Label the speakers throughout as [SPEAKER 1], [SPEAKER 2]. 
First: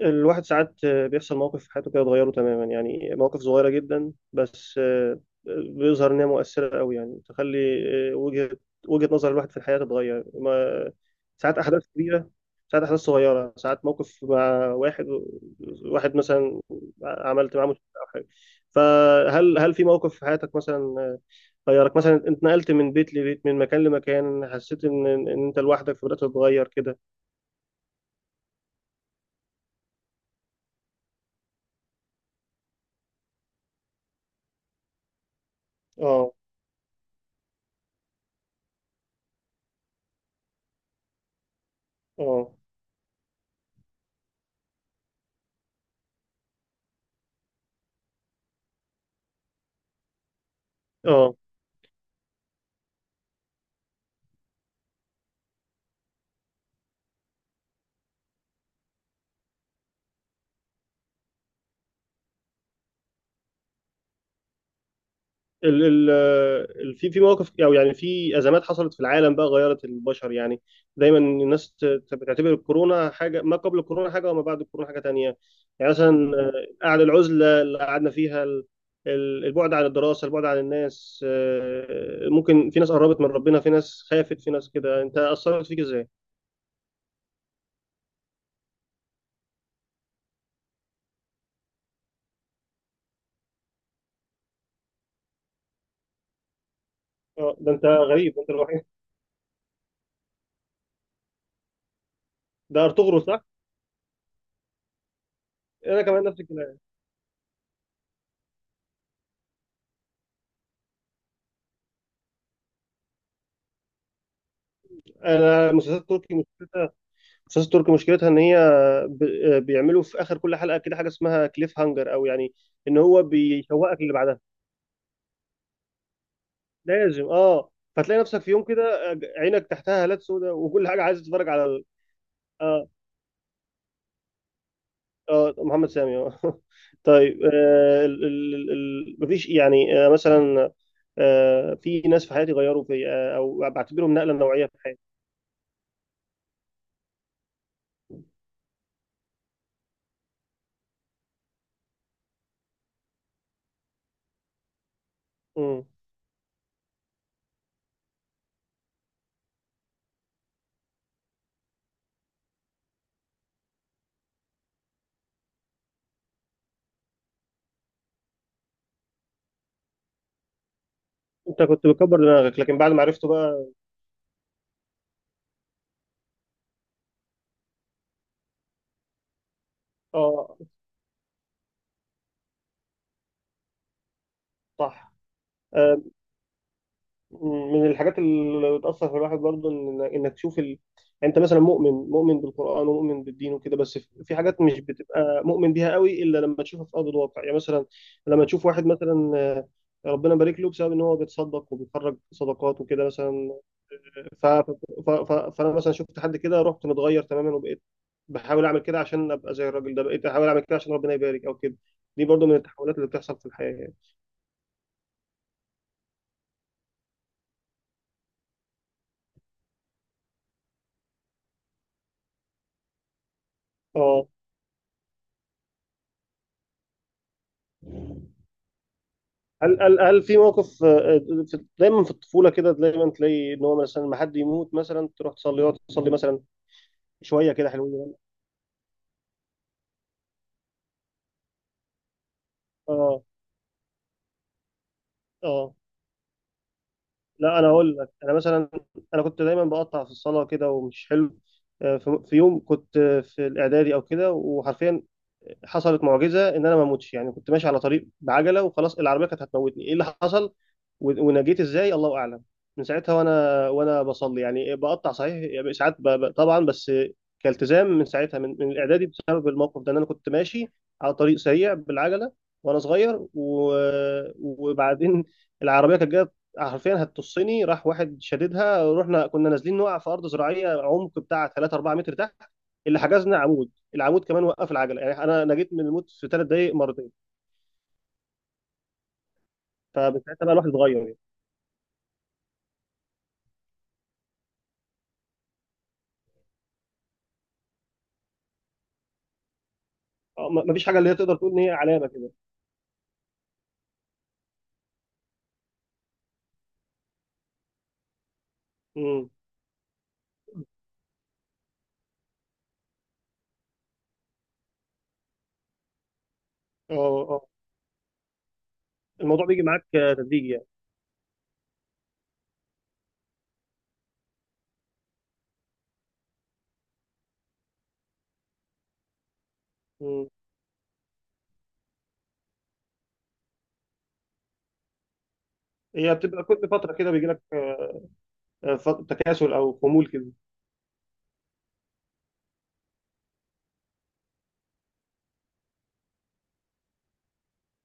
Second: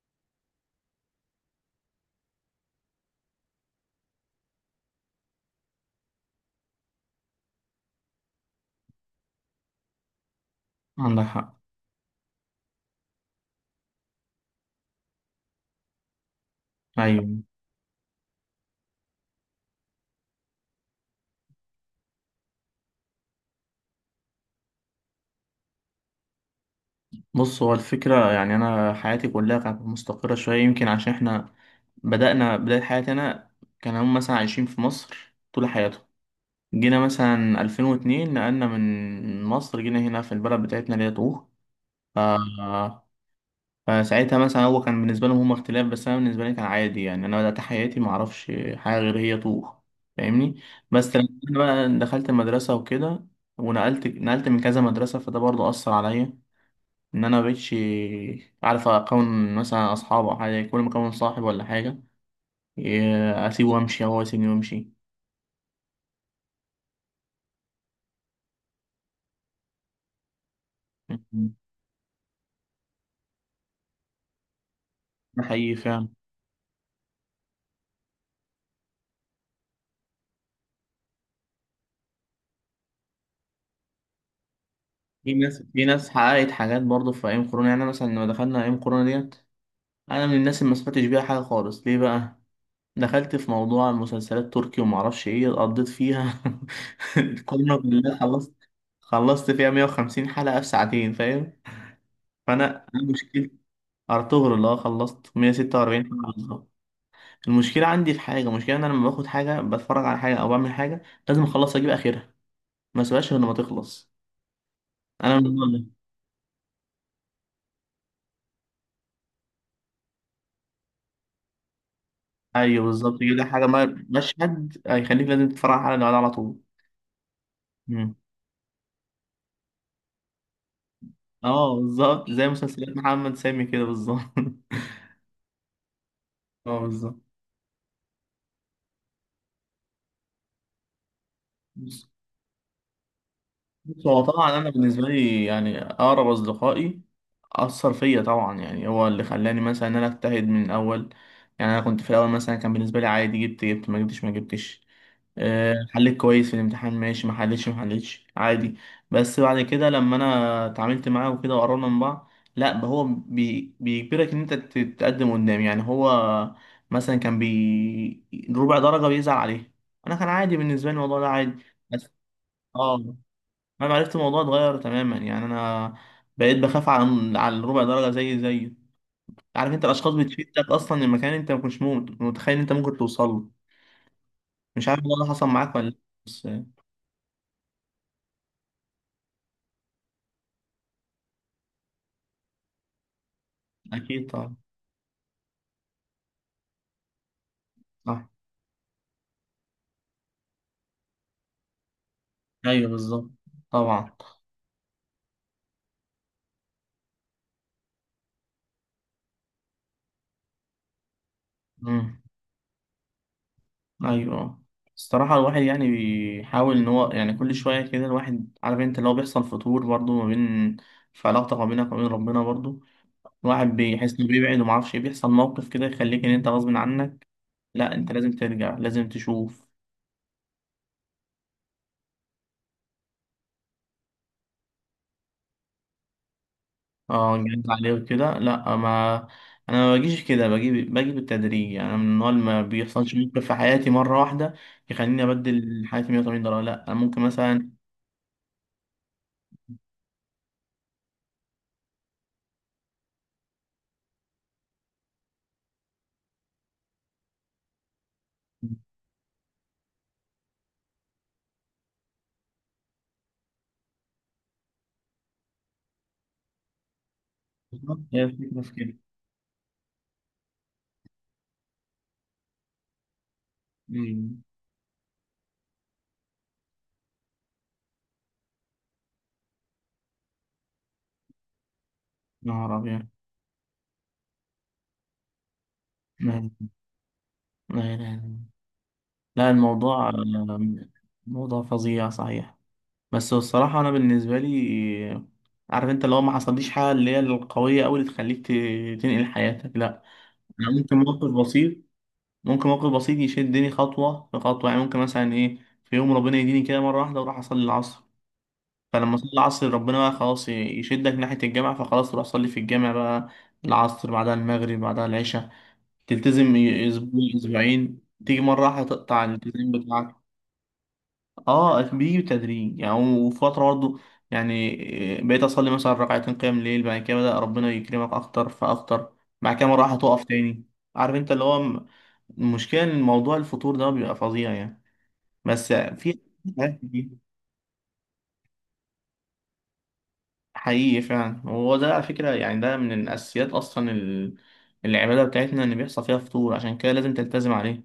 [SPEAKER 1] الواحد ساعات بيحصل موقف في حياته كده يتغيره تماما، يعني مواقف صغيرة جدا بس بيظهر إنها مؤثرة أوي، يعني تخلي آه، وجهة وجهة نظر الواحد في الحياة تتغير. ما
[SPEAKER 2] عندك حق.
[SPEAKER 1] ساعات أحداث كبيرة، ساعات أحداث صغيرة، ساعات موقف مع واحد مثلا
[SPEAKER 2] أيوة،
[SPEAKER 1] عملت معاه مشكلة أو حاجة. فهل في موقف في حياتك مثلا، غيرك مثلا أنت نقلت من بيت لبيت، من مكان لمكان، حسيت إن أنت لوحدك فبدأت تتغير كده؟
[SPEAKER 2] بص، هو الفكرة يعني أنا حياتي كلها كانت مستقرة شوية، يمكن عشان إحنا بدأنا بداية حياتي. أنا كان هم مثلا عايشين في مصر طول حياتهم،
[SPEAKER 1] اه.
[SPEAKER 2] جينا مثلا 2002 نقلنا من مصر جينا هنا في البلد بتاعتنا اللي هي طوخ. ف...
[SPEAKER 1] اه.
[SPEAKER 2] فساعتها مثلا هو كان بالنسبة لهم هم اختلاف، بس أنا بالنسبة لي كان عادي، يعني أنا بدأت حياتي معرفش حاجة غير هي طوخ. فاهمني؟ بس لما
[SPEAKER 1] اه
[SPEAKER 2] أنا بقى دخلت المدرسة وكده، ونقلت نقلت من كذا مدرسة، فده برضه أثر عليا، ان انا مبقتش عارف اكون مثلا اصحاب او حاجه، كل ما اكون صاحب ولا حاجه إيه، اسيبه وامشي او هو يسيبني وامشي.
[SPEAKER 1] ال ال ال في مواقف او يعني في ازمات حصلت في العالم بقى غيرت البشر يعني. دايما الناس بتعتبر الكورونا حاجه، ما قبل الكورونا حاجه، وما بعد الكورونا حاجه تانية.
[SPEAKER 2] ده حقيقي
[SPEAKER 1] يعني
[SPEAKER 2] فعلا.
[SPEAKER 1] مثلا قعد العزله اللي قعدنا فيها، البعد عن الدراسه، البعد عن الناس، ممكن في ناس قربت من ربنا، في ناس خافت، في ناس كده. انت
[SPEAKER 2] في ناس
[SPEAKER 1] اثرت فيك
[SPEAKER 2] في ناس
[SPEAKER 1] ازاي؟
[SPEAKER 2] حققت حاجات برضه في ايام كورونا. يعني أنا مثلا لما دخلنا ايام كورونا ديت، انا من الناس اللي ما سمعتش بيها حاجه خالص. ليه بقى؟ دخلت في موضوع المسلسلات تركي وما اعرفش ايه، قضيت فيها
[SPEAKER 1] اه، ده
[SPEAKER 2] الكورونا
[SPEAKER 1] انت
[SPEAKER 2] بالله.
[SPEAKER 1] غريب، انت
[SPEAKER 2] خلصت
[SPEAKER 1] الوحيد.
[SPEAKER 2] خلصت فيها 150 حلقه في ساعتين. فاهم؟
[SPEAKER 1] ده
[SPEAKER 2] فانا
[SPEAKER 1] ارطغرل صح؟
[SPEAKER 2] مشكلتي ارطغرل اللي هو خلصت
[SPEAKER 1] انا
[SPEAKER 2] 146
[SPEAKER 1] كمان
[SPEAKER 2] حلقه
[SPEAKER 1] نفس
[SPEAKER 2] بالظبط.
[SPEAKER 1] الكلام.
[SPEAKER 2] المشكلة عندي في حاجة، المشكلة إن أنا لما باخد حاجة، بتفرج على حاجة أو بعمل حاجة، لازم أخلص أجيب آخرها، ما أسيبهاش غير لما تخلص. أنا من النوع
[SPEAKER 1] انا
[SPEAKER 2] ده.
[SPEAKER 1] مسلسلات تركي، مسلسلات تركي مشكلتها ان هي بيعملوا في اخر كل حلقه كده حاجه اسمها كليف هانجر، او يعني
[SPEAKER 2] أيوه،
[SPEAKER 1] ان
[SPEAKER 2] بالظبط
[SPEAKER 1] هو
[SPEAKER 2] كده حاجة،
[SPEAKER 1] بيشوقك اللي بعدها.
[SPEAKER 2] مشهد هيخليك لازم تتفرج على اللي بعدها على طول.
[SPEAKER 1] لازم اه.
[SPEAKER 2] مم.
[SPEAKER 1] فتلاقي نفسك في يوم كده عينك تحتها هالات سوداء، وكل حاجه عايز تتفرج على
[SPEAKER 2] أه، بالظبط زي
[SPEAKER 1] اه.
[SPEAKER 2] مسلسلات محمد سامي كده بالظبط.
[SPEAKER 1] اه محمد سامي اه
[SPEAKER 2] أه، بالظبط.
[SPEAKER 1] طيب مفيش يعني مثلا في
[SPEAKER 2] بص
[SPEAKER 1] ناس في حياتي غيروا في او
[SPEAKER 2] بص،
[SPEAKER 1] بعتبرهم
[SPEAKER 2] هو
[SPEAKER 1] نقله
[SPEAKER 2] طبعا
[SPEAKER 1] نوعيه
[SPEAKER 2] أنا
[SPEAKER 1] في حياتي.
[SPEAKER 2] بالنسبة لي يعني أقرب أصدقائي أثر فيا طبعا، يعني هو اللي خلاني مثلا إن أنا أجتهد من الأول. يعني أنا كنت في الأول مثلا كان بالنسبة لي عادي، جبت ما جبتش ما جبتش،
[SPEAKER 1] مم.
[SPEAKER 2] حليت كويس في الامتحان ماشي، ما حليتش ما حليتش، عادي. بس بعد كده لما انا اتعاملت معاه وكده وقررنا من بعض، لا هو بيجبرك ان انت تتقدم قدام، يعني هو مثلا كان ربع درجة بيزعل عليه. انا كان عادي بالنسبة لي الموضوع ده،
[SPEAKER 1] انت
[SPEAKER 2] عادي.
[SPEAKER 1] كنت
[SPEAKER 2] بس
[SPEAKER 1] بتكبر دماغك، لكن بعد ما
[SPEAKER 2] اه،
[SPEAKER 1] عرفته بقى
[SPEAKER 2] انا عرفت الموضوع اتغير تماما. يعني انا بقيت بخاف على الربع درجة، زي عارف انت الاشخاص
[SPEAKER 1] اه.
[SPEAKER 2] بتشدك اصلا لمكان انت ما كنتش متخيل انت ممكن توصل له. مش عارف
[SPEAKER 1] صح.
[SPEAKER 2] الموضوع ده حصل معاك ولا لا.
[SPEAKER 1] آه،
[SPEAKER 2] بس
[SPEAKER 1] من الحاجات اللي بتأثر في الواحد برضه إن إنك تشوف يعني أنت مثلا مؤمن بالقرآن ومؤمن بالدين وكده، بس في
[SPEAKER 2] اكيد
[SPEAKER 1] في
[SPEAKER 2] طبعا.
[SPEAKER 1] حاجات مش بتبقى مؤمن بيها قوي إلا لما تشوفها في أرض الواقع. يعني مثلا
[SPEAKER 2] صح.
[SPEAKER 1] لما تشوف واحد مثلا ربنا بارك له بسبب إن هو بيتصدق وبيخرج صدقات
[SPEAKER 2] ايوه
[SPEAKER 1] وكده
[SPEAKER 2] بالظبط.
[SPEAKER 1] مثلا.
[SPEAKER 2] طبعا.
[SPEAKER 1] ف... ف... فأنا مثلا شفت حد كده رحت متغير تماما، وبقيت بحاول أعمل كده عشان أبقى زي الراجل ده، بقيت أحاول أعمل كده عشان ربنا يبارك أو كده.
[SPEAKER 2] امم.
[SPEAKER 1] دي برضه من التحولات اللي بتحصل في الحياة يعني.
[SPEAKER 2] ايوه. الصراحه الواحد يعني بيحاول ان هو، يعني كل شويه كده الواحد، عارف انت لو بيحصل فتور برضو ما بين، في علاقتك ما بينك وبين ربنا برضو، الواحد بيحس
[SPEAKER 1] اه.
[SPEAKER 2] انه بيبعد وما اعرفش إيه، بيحصل موقف كده يخليك ان انت غصب عنك، لا انت لازم ترجع، لازم تشوف.
[SPEAKER 1] هل في موقف دايما في الطفوله كده دايما تلاقي ان هو مثلا ما حد يموت مثلا تروح تصلي، يقعد تصلي مثلا
[SPEAKER 2] اه
[SPEAKER 1] شويه كده
[SPEAKER 2] جد عليه
[SPEAKER 1] حلوين يعني.
[SPEAKER 2] وكده، لا ما، انا ما بجيش كده، باجي باجي بالتدريج، يعني أنا من النوع اللي ما بيحصلش
[SPEAKER 1] اه.
[SPEAKER 2] موقف في حياتي مره واحده يخليني
[SPEAKER 1] اه.
[SPEAKER 2] ابدل حياتي 180 درجه، لا انا ممكن
[SPEAKER 1] لا، انا
[SPEAKER 2] مثلا.
[SPEAKER 1] اقول لك انا مثلا انا كنت دايما بقطع في الصلاه كده ومش حلو. في يوم كنت في الاعدادي او كده، وحرفيا حصلت معجزه ان انا ما اموتش. يعني كنت ماشي على طريق بعجله وخلاص، العربيه كانت هتموتني، ايه اللي حصل ونجيت ازاي الله اعلم. من ساعتها وانا بصلي، يعني بقطع صحيح يعني ساعات طبعا، بس كالتزام
[SPEAKER 2] بالظبط،
[SPEAKER 1] من
[SPEAKER 2] هي
[SPEAKER 1] ساعتها
[SPEAKER 2] الفكرة
[SPEAKER 1] من
[SPEAKER 2] في كده.
[SPEAKER 1] الاعدادي بسبب الموقف ده ان انا كنت ماشي على طريق سريع بالعجله وانا صغير
[SPEAKER 2] أمم.
[SPEAKER 1] وبعدين العربيه كانت جايه، حرفيا هتطصني. راح واحد شددها، رحنا كنا نازلين نقع في ارض زراعيه عمق بتاع 3 4 متر تحت.
[SPEAKER 2] نهار
[SPEAKER 1] اللي
[SPEAKER 2] أبيض.
[SPEAKER 1] حجزنا عمود، العمود كمان وقف العجله. يعني انا نجيت من الموت في ثلاث
[SPEAKER 2] لا،
[SPEAKER 1] دقائق مرتين.
[SPEAKER 2] لا، لا، لا، لا، الموضوع،
[SPEAKER 1] فمن ساعتها بقى الواحد اتغير يعني.
[SPEAKER 2] موضوع فظيع صحيح. بس هو الصراحة أنا بالنسبة لي، عارف أنت لو ما حصليش حاجة اللي هي القوية أوي اللي تخليك تنقل حياتك، لا. أنا
[SPEAKER 1] مفيش
[SPEAKER 2] ممكن
[SPEAKER 1] حاجه اللي هي
[SPEAKER 2] موقف
[SPEAKER 1] تقدر تقول ان هي
[SPEAKER 2] بسيط،
[SPEAKER 1] علامه كده.
[SPEAKER 2] ممكن موقف بسيط يشدني خطوة في خطوة. يعني ممكن مثلا إيه، في يوم ربنا يديني كده مرة واحدة وأروح أصلي العصر، فلما أصلي
[SPEAKER 1] امم.
[SPEAKER 2] العصر ربنا بقى خلاص يشدك ناحية الجامع، فخلاص تروح أصلي في الجامع بقى. العصر بعدها المغرب بعدها العشاء، تلتزم
[SPEAKER 1] اه.
[SPEAKER 2] اسبوع
[SPEAKER 1] اه.
[SPEAKER 2] اسبوعين، تيجي مره واحده تقطع
[SPEAKER 1] الموضوع بيجي
[SPEAKER 2] الالتزام
[SPEAKER 1] معاك
[SPEAKER 2] بتاعك.
[SPEAKER 1] تدريجي يعني.
[SPEAKER 2] اه، بيجي بتدريج يعني، وفتره برضه، يعني بقيت اصلي مثلا ركعتين قيام الليل، بعد كده بدا ربنا يكرمك اكتر فاكتر، بعد كده مره واحده تقف
[SPEAKER 1] امم.
[SPEAKER 2] تاني. عارف انت اللي هو المشكله ان موضوع الفطور ده بيبقى فظيع يعني. بس
[SPEAKER 1] هي
[SPEAKER 2] في
[SPEAKER 1] بتبقى كل
[SPEAKER 2] حاجات
[SPEAKER 1] فتره
[SPEAKER 2] كتير.
[SPEAKER 1] كده بيجي لك تكاسل او خمول كده.
[SPEAKER 2] حقيقي فعلا. هو ده على فكره يعني ده من الاساسيات اصلا، العباده بتاعتنا ان بيحصل فيها فطور، عشان كده لازم تلتزم عليه.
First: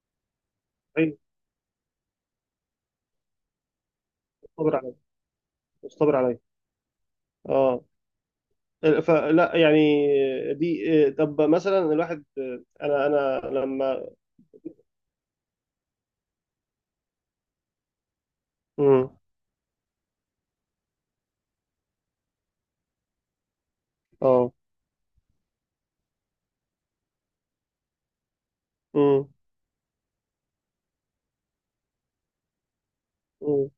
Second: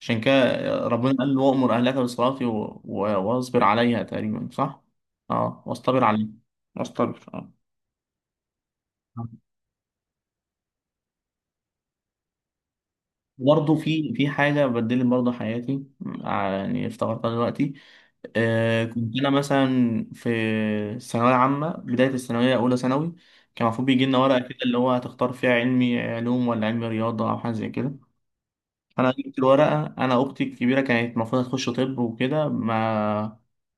[SPEAKER 2] عشان كده
[SPEAKER 1] اي،
[SPEAKER 2] ربنا قال له: وأمر أهلك بالصلاة واصبر عليها، تقريبا
[SPEAKER 1] اصبر
[SPEAKER 2] صح؟
[SPEAKER 1] عليا.
[SPEAKER 2] اه، واصطبر
[SPEAKER 1] اصبر
[SPEAKER 2] عليها،
[SPEAKER 1] عليا.
[SPEAKER 2] واصطبر اه.
[SPEAKER 1] اه. فلا يعني دي طب مثلا الواحد انا
[SPEAKER 2] برضه
[SPEAKER 1] لما
[SPEAKER 2] في حاجة بدلت برضه حياتي، يعني افتكرتها دلوقتي. كنت
[SPEAKER 1] امم.
[SPEAKER 2] أنا مثلا في الثانوية العامة، بداية الثانوية، أولى ثانوي، كان المفروض بيجي لنا ورقة
[SPEAKER 1] اه.
[SPEAKER 2] كده اللي هو هتختار فيها علمي علوم ولا علمي رياضة أو حاجة زي كده. أنا
[SPEAKER 1] امم.
[SPEAKER 2] جبت الورقة، أنا أختي الكبيرة كانت المفروض هتخش طب وكده، ما
[SPEAKER 1] امم.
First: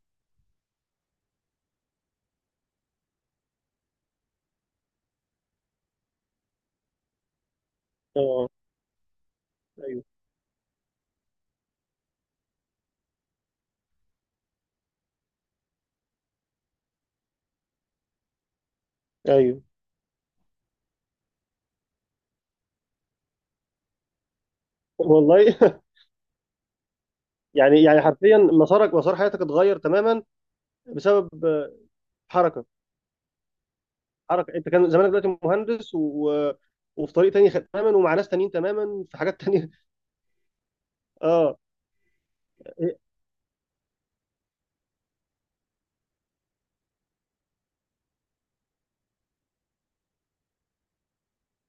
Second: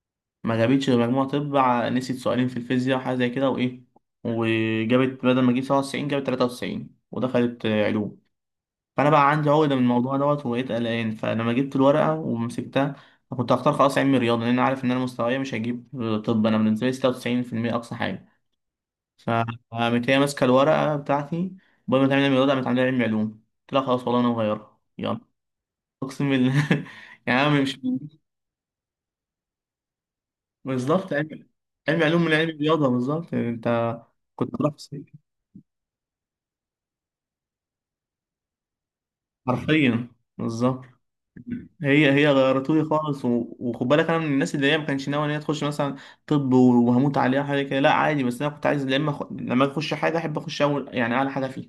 [SPEAKER 2] ما جابتش غير مجموع طب، نسيت سؤالين في الفيزياء وحاجة زي كده وإيه، وجابت بدل ما تجيب 97 جابت 93 ودخلت علوم.
[SPEAKER 1] اه.
[SPEAKER 2] فأنا بقى عندي عقدة من
[SPEAKER 1] ايوه.
[SPEAKER 2] الموضوع دوت، وبقيت قلقان. فلما جبت الورقة ومسكتها، كنت هختار خلاص علمي رياضة، لأن أنا عارف إن أنا مستواي مش هجيب طب، أنا بالنسبة لي 96% أقصى حاجة.
[SPEAKER 1] ايوه
[SPEAKER 2] فقامت هي ماسكة الورقة بتاعتي، بدل ما تعمل علمي رياضة قامت عاملة علمي علوم. قلت لها خلاص والله أنا مغيرها، يلا.
[SPEAKER 1] والله
[SPEAKER 2] أقسم بالله. يعني أنا مش،
[SPEAKER 1] يعني، يعني حرفيا مسارك، مسار حياتك اتغير تماما
[SPEAKER 2] بالظبط
[SPEAKER 1] بسبب
[SPEAKER 2] علمي علمي علوم من علمي
[SPEAKER 1] حركه.
[SPEAKER 2] رياضة، بالظبط. انت كنت
[SPEAKER 1] حركه انت
[SPEAKER 2] بروح
[SPEAKER 1] كان
[SPEAKER 2] الصيف.
[SPEAKER 1] زمانك دلوقتي مهندس، و وفي طريق تاني تماما، ومع ناس تانيين تماما، في حاجات تانية.
[SPEAKER 2] حرفيا بالظبط.
[SPEAKER 1] اه.
[SPEAKER 2] هي غيرتولي خالص، وخد بالك انا من الناس اللي هي ما كانش ناوي ان هي تخش مثلا طب وهموت عليها حاجه كده، لا عادي، بس انا كنت عايز لما لما اخش حاجه احب اخش اول يعني اعلى حاجه فيها.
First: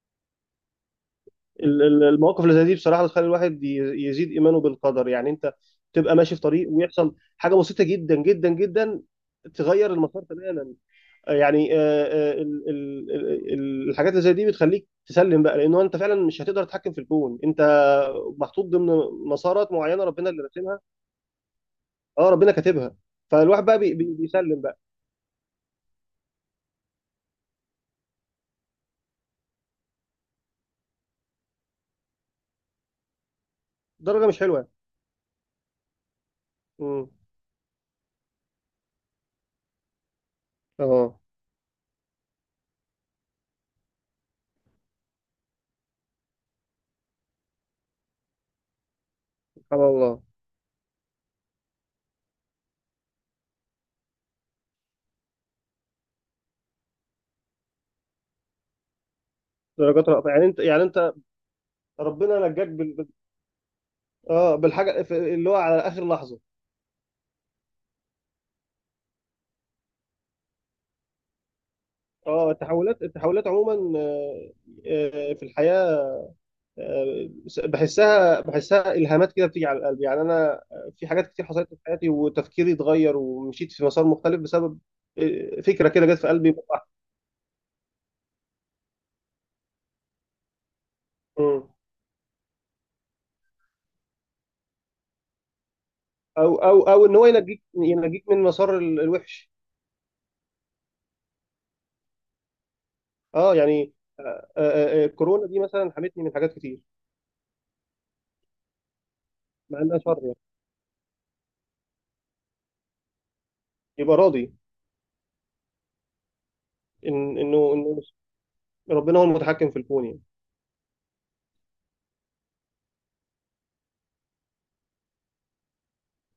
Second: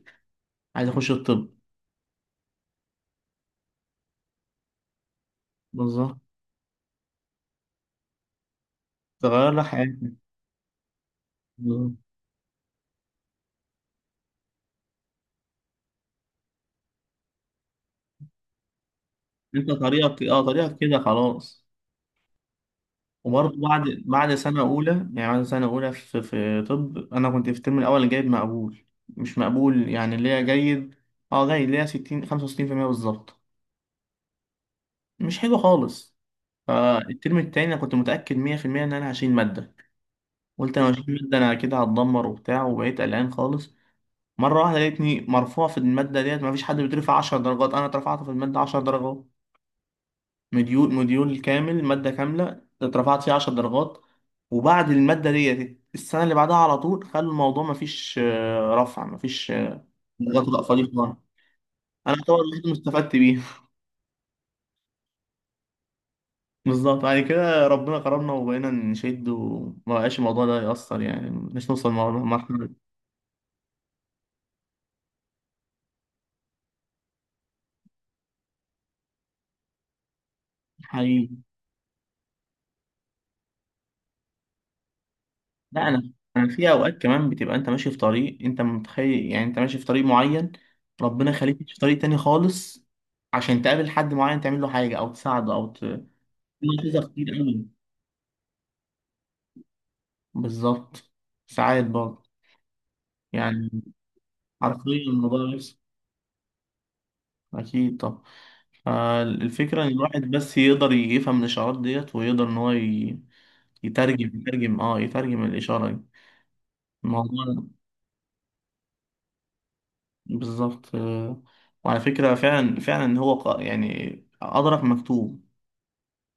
[SPEAKER 2] عايز اخش الطب.
[SPEAKER 1] المواقف اللي زي دي بصراحه بتخلي الواحد يزيد ايمانه بالقدر. يعني انت تبقى
[SPEAKER 2] بالظبط،
[SPEAKER 1] ماشي في طريق ويحصل حاجه بسيطه جدا جدا جدا
[SPEAKER 2] تغير لك
[SPEAKER 1] تغير
[SPEAKER 2] حياتك
[SPEAKER 1] المسار تماما. آه، يعني آه،
[SPEAKER 2] بالظبط.
[SPEAKER 1] الحاجات اللي زي دي بتخليك تسلم بقى، لانه انت فعلا مش هتقدر تتحكم في الكون. انت محطوط ضمن
[SPEAKER 2] انت
[SPEAKER 1] مسارات معينه
[SPEAKER 2] طريقك،
[SPEAKER 1] ربنا
[SPEAKER 2] اه
[SPEAKER 1] اللي
[SPEAKER 2] طريقك
[SPEAKER 1] راسمها.
[SPEAKER 2] كده خلاص.
[SPEAKER 1] اه ربنا كاتبها.
[SPEAKER 2] وبرضه
[SPEAKER 1] فالواحد بقى
[SPEAKER 2] بعد بعد سنه
[SPEAKER 1] بيسلم بقى.
[SPEAKER 2] اولى، يعني بعد سنه اولى في طب، انا كنت في الترم الاول جايب مقبول، مش مقبول يعني، اللي هي جيد. اه، جيد اللي هي 60 65% بالظبط.
[SPEAKER 1] درجه مش حلوه.
[SPEAKER 2] مش حلو خالص.
[SPEAKER 1] امم.
[SPEAKER 2] فالترم التاني انا كنت متاكد 100% ان انا هشيل ماده. قلت انا هشيل
[SPEAKER 1] اه.
[SPEAKER 2] ماده، انا كده هتدمر وبتاع، وبقيت قلقان خالص. مره واحده لقيتني مرفوع في الماده ديت، مفيش حد بيترفع 10 درجات، انا اترفعت في الماده 10 درجات.
[SPEAKER 1] سبحان الله.
[SPEAKER 2] مديول كامل، ماده كامله اترفعت فيها 10 درجات. وبعد الماده ديت، السنه اللي بعدها على طول خلوا الموضوع مفيش رفع، مفيش
[SPEAKER 1] درجات رأفة يعني.
[SPEAKER 2] درجات
[SPEAKER 1] انت،
[SPEAKER 2] ولا
[SPEAKER 1] يعني
[SPEAKER 2] فاضي
[SPEAKER 1] انت
[SPEAKER 2] خالص. انا طبعا
[SPEAKER 1] ربنا
[SPEAKER 2] الوحيد
[SPEAKER 1] نجاك.
[SPEAKER 2] اللي استفدت بيها،
[SPEAKER 1] اه بالحاجه اللي هو على اخر لحظه.
[SPEAKER 2] بالظبط. بعد كده ربنا كرمنا وبقينا نشد، وما بقاش الموضوع ده يأثر يعني، مش نوصل
[SPEAKER 1] اه
[SPEAKER 2] لمرحلة.
[SPEAKER 1] التحولات، التحولات عموما في الحياه آه، بحسها، بحسها الهامات كده بتيجي على القلب. يعني انا في
[SPEAKER 2] حقيقي.
[SPEAKER 1] حاجات كتير حصلت لي في حياتي وتفكيري اتغير ومشيت في مسار مختلف بسبب
[SPEAKER 2] لا
[SPEAKER 1] فكره كده
[SPEAKER 2] أنا،
[SPEAKER 1] جت في قلبي مرة
[SPEAKER 2] في
[SPEAKER 1] واحدة.
[SPEAKER 2] أوقات كمان بتبقى أنت ماشي في طريق، أنت متخيل يعني أنت ماشي في طريق معين، ربنا يخليك
[SPEAKER 1] مم.
[SPEAKER 2] تمشي في طريق تاني خالص عشان تقابل حد معين تعمل له حاجة أو تساعده أو
[SPEAKER 1] او او
[SPEAKER 2] تظهر
[SPEAKER 1] او ان هو
[SPEAKER 2] كتير
[SPEAKER 1] ينجيك،
[SPEAKER 2] أوي.
[SPEAKER 1] ينجيك من مسار الوحش.
[SPEAKER 2] بالظبط. ساعات برضه
[SPEAKER 1] اه
[SPEAKER 2] يعني،
[SPEAKER 1] يعني
[SPEAKER 2] حرفيا الموضوع
[SPEAKER 1] الكورونا دي
[SPEAKER 2] بيحصل.
[SPEAKER 1] مثلا حمتني من حاجات كتير
[SPEAKER 2] أكيد. طب
[SPEAKER 1] مع
[SPEAKER 2] الفكرة إن
[SPEAKER 1] انها شر
[SPEAKER 2] الواحد
[SPEAKER 1] يعني.
[SPEAKER 2] بس يقدر يفهم الإشارات ديت ويقدر إن هو
[SPEAKER 1] يبقى
[SPEAKER 2] يترجم
[SPEAKER 1] راضي
[SPEAKER 2] يترجم اه يترجم الإشارة دي،
[SPEAKER 1] إن-
[SPEAKER 2] الموضوع ده،
[SPEAKER 1] انه ربنا هو المتحكم في الكون يعني.
[SPEAKER 2] بالظبط، آه. وعلى فكرة، فعلا فعلا هو يعني أدرك مكتوب.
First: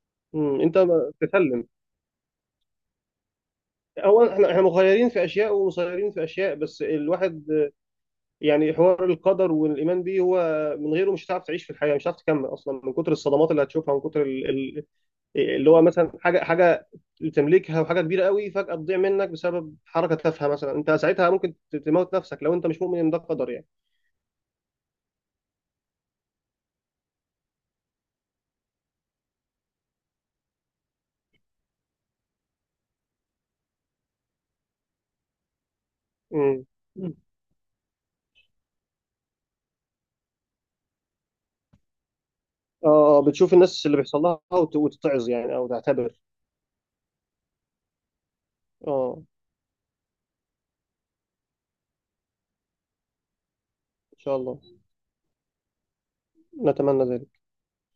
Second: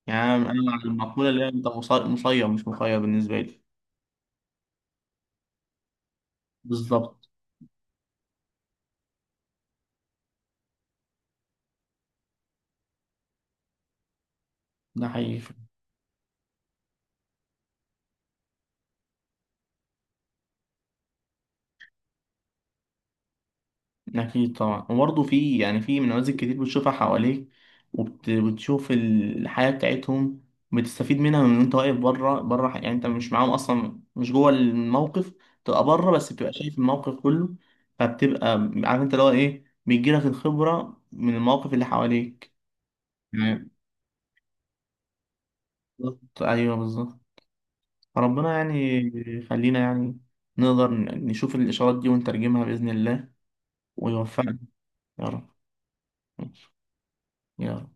[SPEAKER 2] يعني أنا
[SPEAKER 1] مم.
[SPEAKER 2] أنا
[SPEAKER 1] انت
[SPEAKER 2] على المقولة اللي هي أنت
[SPEAKER 1] تسلم.
[SPEAKER 2] مصير مش مخير بالنسبة لي.
[SPEAKER 1] هو احنا، مخيرين في اشياء ومسيرين في اشياء، بس
[SPEAKER 2] بالظبط.
[SPEAKER 1] الواحد يعني حوار القدر والايمان بيه هو من غيره مش هتعرف تعيش في الحياه، مش هتعرف تكمل اصلا من كتر الصدمات اللي هتشوفها، من كتر
[SPEAKER 2] ده حقيقي.
[SPEAKER 1] اللي هو مثلا حاجه تملكها، وحاجه كبيره قوي فجاه تضيع منك بسبب حركه تافهه مثلا، انت ساعتها ممكن تموت نفسك لو انت مش مؤمن ان ده قدر يعني.
[SPEAKER 2] أكيد طبعا. وبرضه في، يعني في نماذج كتير بتشوفها حواليك، وبتشوف الحياة بتاعتهم، بتستفيد منها، من وأنت واقف بره بره، يعني أنت مش معاهم أصلا، مش جوه الموقف، تبقى بره بس بتبقى
[SPEAKER 1] امم.
[SPEAKER 2] شايف الموقف كله. فبتبقى عارف أنت اللي هو إيه، بيجيلك الخبرة من المواقف اللي حواليك.
[SPEAKER 1] اه. بتشوف
[SPEAKER 2] تمام.
[SPEAKER 1] الناس اللي بيحصل لها وتتعظ يعني او تعتبر.
[SPEAKER 2] بالظبط، أيوه بالظبط. ربنا يعني
[SPEAKER 1] اه.
[SPEAKER 2] يخلينا يعني نقدر نشوف الإشارات دي ونترجمها بإذن الله،
[SPEAKER 1] ان شاء
[SPEAKER 2] ويوفقنا.
[SPEAKER 1] الله.
[SPEAKER 2] يا رب،
[SPEAKER 1] نتمنى ذلك.
[SPEAKER 2] يا رب.